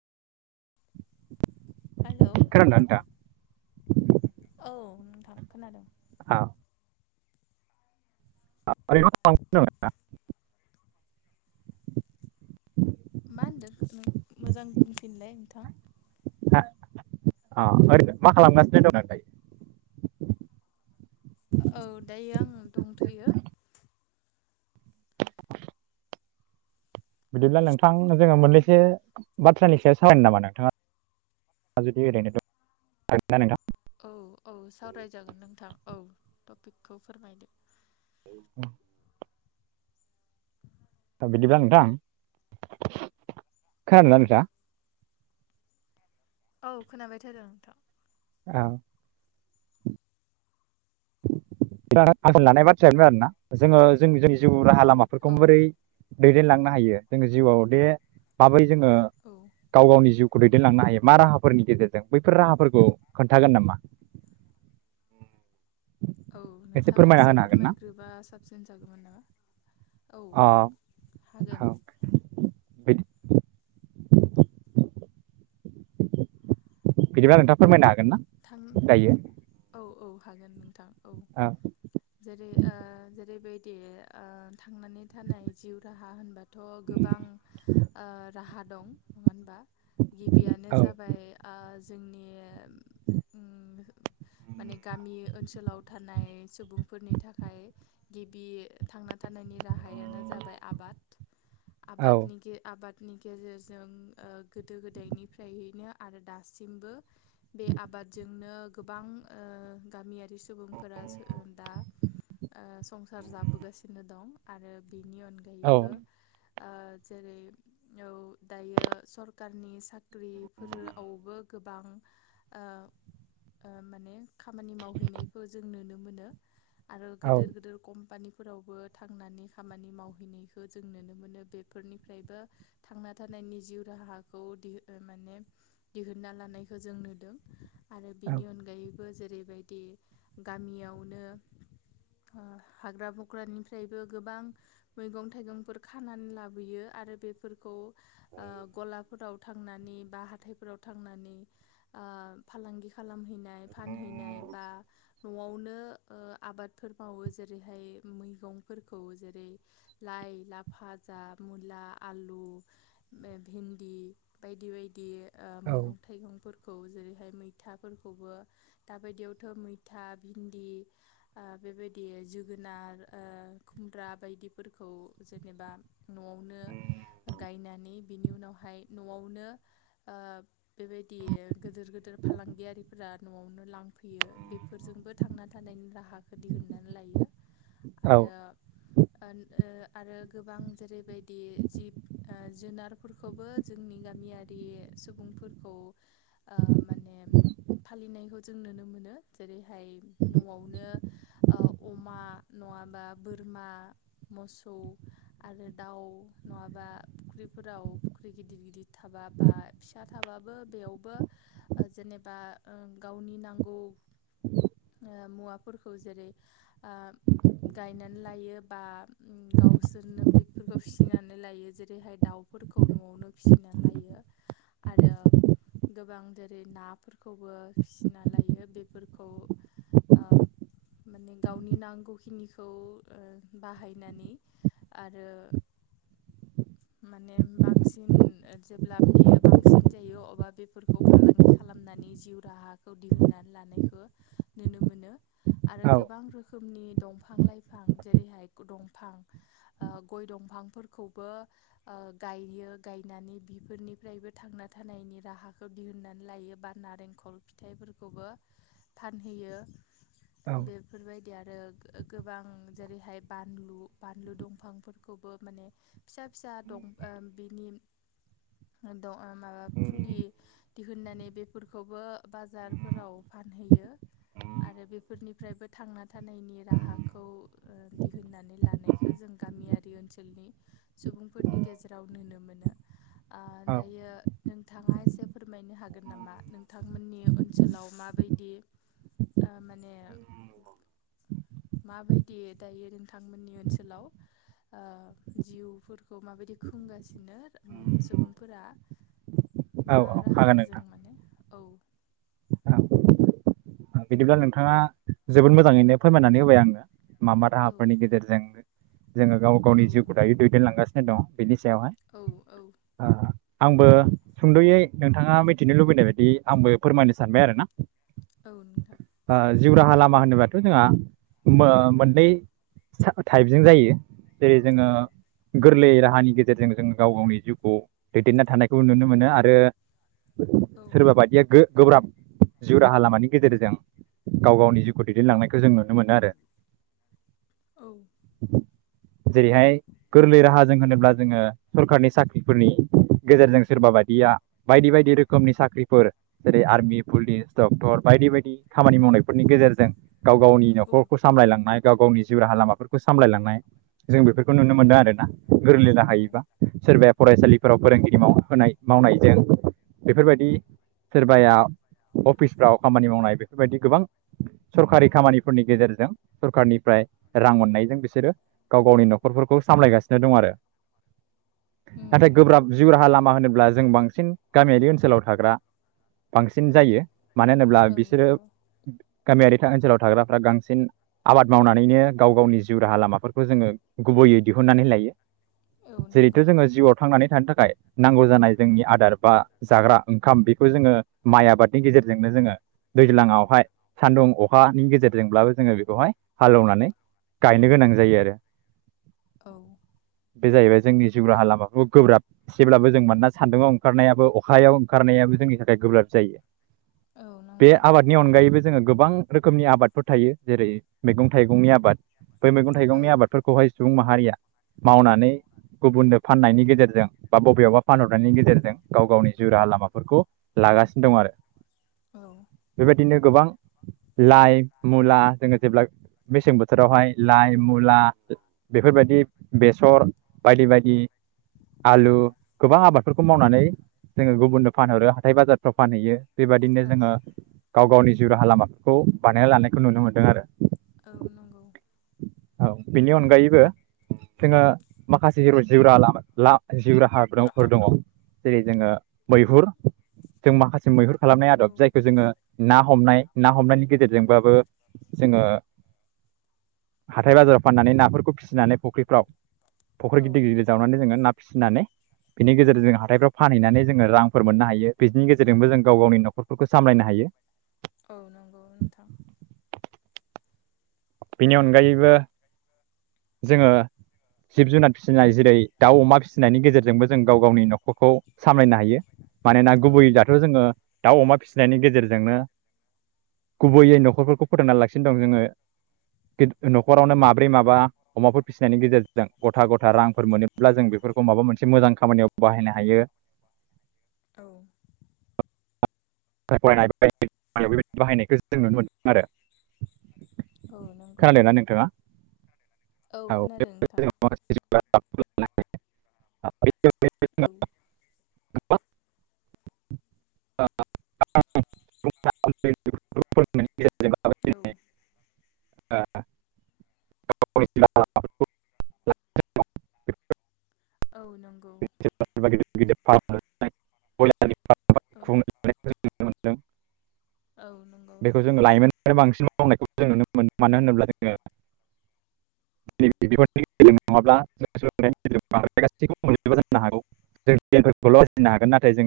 Hello [unintelligible] औ नोंथां खोनादों आ [unintelligible] मा होनदों मोजां बुंफिनलाय नोंथां। अ ओरैनो माखालामगासिनो दं दायो। [inaudible] औ दायो आंङो दंथ'यो। बिदिब्ला नोंथां जोङो मोननैसो बाथ्रानि सायाव सावरायनो नामा नोंथाङा जुदि ओरनोथ' औ औ सावरायजागोन नोंथां औ टपिकखौ फोरमायदो औ बिदिब्ला नोंथां औ। खोनादोंला नोंथा औ खोनाबाय थादों नोंथां औ। आं लानाय बाथ्रायानो आरोना जोङो जों जोंनि जिउ राहा लामा माफोरखौ औ बोरै दैदेनांनो हायो जों जिउआव दे बै जोङो औ गाव गावनि जिउ दैदेनलांनो हायो मा राहाफोरनि गेजेरजों बैफोर राहाफोरखौ खोन्थागोन नामा [inaudible] औ नोंथाङा फोरमायना एसे होनो हागोन ना फोरमायग्रोबा साबसिन जागौमोन नामा औ अ औ हागोन बिदि बिदिब्ला नोंथाङा फोरमायनो हागोन ना जायो होन नोंथां औ जै जै बे दे थांनानै थानाय जिउ राहा होनबाथ' गोबां राहा दं नङा होनबा गिबियानो औ जाबाय जोंनि माने गामि ओनसोलाव थानाय सुबुंफोरनि थाखाय गिबि थांना होबथानायनि राहायानो जाबाय आबाद औ आबादनि आबाद नि गेजेरजों गोदो गोदायनिफ्रायैनो आरो दासिमबो बे आबादजोंनो गोबां गामियारि सुबुंफोरा दा संसार जाबोगासिनो दं आरो बेनि औ अनगायैबो जेरै औ दायो सरखारारनि साख्रिफोरावबो गोबां माने खामानि मावहैनायखौ जों नुनो मोनो आरो औ गदेर गिदोर कम्पानि फोरावबो थांनानै खामानि मावहैनायखौ जों नुनो मोनो बेफोरनिफ्रायबो थांना थानाय नि जिउ राहाखौ माने दिहुनन्ना लानायखौ जों नुदों आरो बिनि अनगायैबो जेरैबायदि गामियावनो हाग्रा बग्रानिफ्रायबो गोबां मैगं थाइगंफोर खानानै लाबोयो आरो आरो बेफोरखौ गलाफोराव थांनानै बा हाइफोराव थांनानै फालांगि खालामहैनाय फानहैनाय बा न'आवनो आबादफोर मावो जेरैहाय मैगंफोरखौ जेरै लाइ ला भाजा मुला आलु भिन्दि बायदि बायदि मैगं थाइगंफोरखौ जेरै ओमफ्राय मैथाफोरखौबो दाबायदियावथ' मैथा भिन्दि बेबायदि जोगोनार खुमब्रा बायदिफोरखौ जेनेबा न'आवनो गायनानै बिनि उनावहाय न'आवनो बेबायदि गोिदोर फालांगियारिफोरा न'आवनो लांफैयो बेफोरजोंबो थांना थानायनि राहाखौ दिहुननानै लायो औ आरो आरो गोबां जेरैबायदि जिब जुनारफोरखौबो जोंनि गामि गामियारि सुबुंफोरखौ माने फालिनायखौ जों नुनो मोनो जेरैहाय न'आवनो अमा नङाबा बोरमा मोसौ आरो दाउ नङाबा फुख्रिफोराव फुख्रि गिदिर गिदिर थाबा बा फिसा थाबा बेयावबो जेनेबा गावनि नांगौ मुवाफोरखौ जेरै गायनानै लायो बा गावसोरनो बेफोरखौ फिसिनानै लायो जेरैहाय दाउ न'आवनो फिसिना आरो गोबां जेरै नाफोरखौबो फिसिना लायो बेफोरखौ माने गावनि नांगौखिनिखौ बाहायनानै आरो माने बांसिन जेब्ला बियो बांसिन जायो अबा बेफोरखौ फालांगि खालामनानै जिउ राहाखौ दिहुनन्नानै लानायखौ नुनो मोनो आरो औ गोबां रोखोमनि दंफां लाइफां जेरैहाय ग दंफां ओ गय दंफांफोरखौबो ओ गायो गायनानै बिफोरनिफ्रायबो थांना थानायनि राहा दिहुननानै लायो बा नारेंखल फिथाइफोरखौबो फानहैयो। बेफोरबायदि आरो गोबां जेरैहाय बानलु बानलु दंफां फोरखौबो माने फिसा फिसा दं ओ बिनि ओ दं माबा फुलि दिहुननानै बेफोरखौबो बाजारफोराव फानहैयो आरो बेफोरनिफ्रायबो थांना थानायनि राहाखौ दिहुननानै लानायखौ जों गामियारि ओनसोलनि सुबुंफोरनि गेजेराव नुनो मोनो ओ दायो नोंथांङा एसे फोरमायनो हागोन नामा नोंथांमोननि ओनसोलाव माबायदि ओ माने माबायदि दायो नोंथांमोननि ओनसोलाव ओ जिउफोरखौ माबायदि खुंगासिनो उ सुबुंफोरा औ मा औ हागोन राहाजों नोंथां माने औ औ बिदिब्ला नोंथांङा जोबोद मोजांङैनो फोरमायनानै होबाय आंनो मा मा औ राहाफोरनि गेजेरजों जोंङो गाव गावनि औ जिउखौ दायो दैदेनलांगासिनो दंङ बेनि सायावहाय औ औ [unintelligible] आंबो सुंद'यै नोंथांङा मिथिनो लुबैनाय बायदि आंबो फोरमायनो सानबाय आरोना औ नोंथां जिउ राहा लामा होनोबाथ' जोंहा मो मोननै टाइपजों जायो जेरै जोंङो औ गोरलै जाहानि गेजेरजों जों गाव गावनि जिउखौ दैदेनना थानायखौ नुनो मोनो आरो औ सोरबा बायदिया गो गोब्राब जिउ राहा लामानि गेजेरजों गाव गावनि जिउखौ दैदेनलांनायखौ जों नुनो मोनो आरो औ [inaudible] जेरैहाय गोरलै राहाजों होनोब्ला जोंङो सरखारनि साख्रिफोरनि गेजेरजों सोरबा बादिया बायदि बायदि रोखोमनि साख्रिफोर जेरै आर्मि पुलिस डक्टर बायदि बायदि खामानि मावनायफोरनि गेजेरजों गाव गावनि न'खरखौ सामलायलांनाय गाव गावनि जिउ राहा लामाफोरखौ सामलायलांनाय जों बेफोर खौ नुनो औ मोनदों आरोना गोरलैनो राहायैबा सोरबाया फरायसालिफोराव फोरोंगिरि माव होनाय मावनायजों बेफोरबायदि सोरबाया अफिसफ्राव खामानि मावनाय बेफोरबायदि गोबां सरखारि खामानिफोरनि गेजेरजों सरखारनिफ्राय रां अननाय बेजों बिसोरो गाव गावनि न'खरफोरखौ सामलायगासिनो दं आरो नाथाय उम औ गोब्राब जिउ राहा लामा होनोब्ला जों बांसिन गामियारि ओनसोलाव थाग्रा बांसिन औ जायो मानो होनोब्ला औ बिसोरो नंगौ गामियारि ओनसोलाव थाग्राफ्रा बांसिन आबाद मावनानैनो गाव गावनि जिउ राहा लामाफोरखौ जोंङो गुबैयै दिहुन [unintelligible] नानै लायो औ जेरैथ' नंगौ जोंङो जिउआव थांनानै थानो थाखाय नांगौ जानाय जोंनि आदार बा जाग्रा ओंखाम बेखौ जोंङो माइ आबादनि गेजेर जोंनो जोङो दैज्लाङावहाय सान्दुं अखानि गेजेरजोंब्लाबो जोङो बिखौहाय हालोवनानै गायनो गोनां जायो आरो। औ‌ बे जाहैबाय जोंनि जिउ राहा लामाफोरखौ गोब्राब एसेब्लाबो जों मानोना सान्दुङाव ओंखारनायाबो अखायाव ओंखारनायाबो जोंनि थाखाय गोब्राब जायो औ बे नंगौ आबादनि अनगायैबो जोङो गोबां रोखोमनि आबादफोर थायो जेरै मैगं थाइगंनि आबाद बै मैगं थाइगंनि औ आबादफोरखौहाय सुबुं माहारिया मावनानै गुबुननो फाननायनि गेजेरजों बा बबेयावबा फानहरनायनि गेजेरजों गाव गावनि जिउ राहा लामाफोरखौ लागासिनो दं आरो औ बेब बिदिनो गोबां लाइ मुला जोङो जेब्ला मेसें बोथोरावहाय लाइ मुला बेफोरबायदि बेसर बायदि बायदि आलु गोबां आबादफोरखौ मावनानै जोङो गुबुननो फानहरो हाथाय बाजारफ्राव फानहैयो बेबायदिनो औ जोङो गाव गावनि जिउ राहा लामाफोरखौ बानायना लानायखौ नुनो मोनदों आरो। औ नंगौ औ बिनि अनगायैबो जोङो माखासे [unintelligible] [unintelligible] जिउ राहाफोर दङ राहाफ्राव जेरै जोङो मैहुर जों माखासे मैहुर खालामनाय औ आदब जायखौ जोङो ना हमनाय ना हमनायनि गेजेरजोंबाबो जोङो हाथाय बाजाराव फाननानै नाफोरखौ फिसिनानै फख्रिफ्राव फ'ख्रि औ गिदिर गिदिर जावनानै जोङो ना फिसिनानै बिनि गेजेरजों जों हाथायफ्राव फानहैनानै जोङो रांफोर मोननो हायो बिनि गेजेरजोंबो जों गाव गावनि न'खरफोरखौ सामलायनो हायो। औ नोंगौ नोंथां। बेनि अनगायैबो जोङो जिब जुनार फिसिनाय जेरै दाउ अमा फिसिनायनि गेजेरजोंबो जों गाव गावनि न'खरखौ सामलायनो हायो। मानोना औ गुबै दाथ' जोङो दाउ अमा फिसिनायनि गेजेरजोंनो गुबैयै न'खरफोरखौ फोथांना लागासिनो दं जोङो। [inaudible] न'खरावनो माब्रै माबा अमाफोर फिसिनायनि गेजेरजों गथा गथा रांफोर मोनोब्ला जों बेफोरखौ माबा मोनसे मोजां खामानियाव बाहायनो हायो। औ। फरायनाय बायदि बेबाय बाहायनायखौ जों नुनो मोनदों आरो औ नोंगौ खोनादोंना नोंथां नोंथाङा औ [unintelligible] औ खोनादों नोंथां औ [unintelligible] [unintelligible] [unintelligible] औ। [unintelligible] [unintelligible] औ नोंगौ गिदिर गिदिर [unintelligible] औ औ नंगौ बेखौ जोङो लाइमोनफोरफ्राय बांसिन मावनायखौ जों नुनो मोनो मानो होनोब्ला जोङो बेफोर गेले नङाब्ला गासैखौबो जानो हागौ जोंफोरखौल' [unintelligible] सिनो हागोन नाथाय जों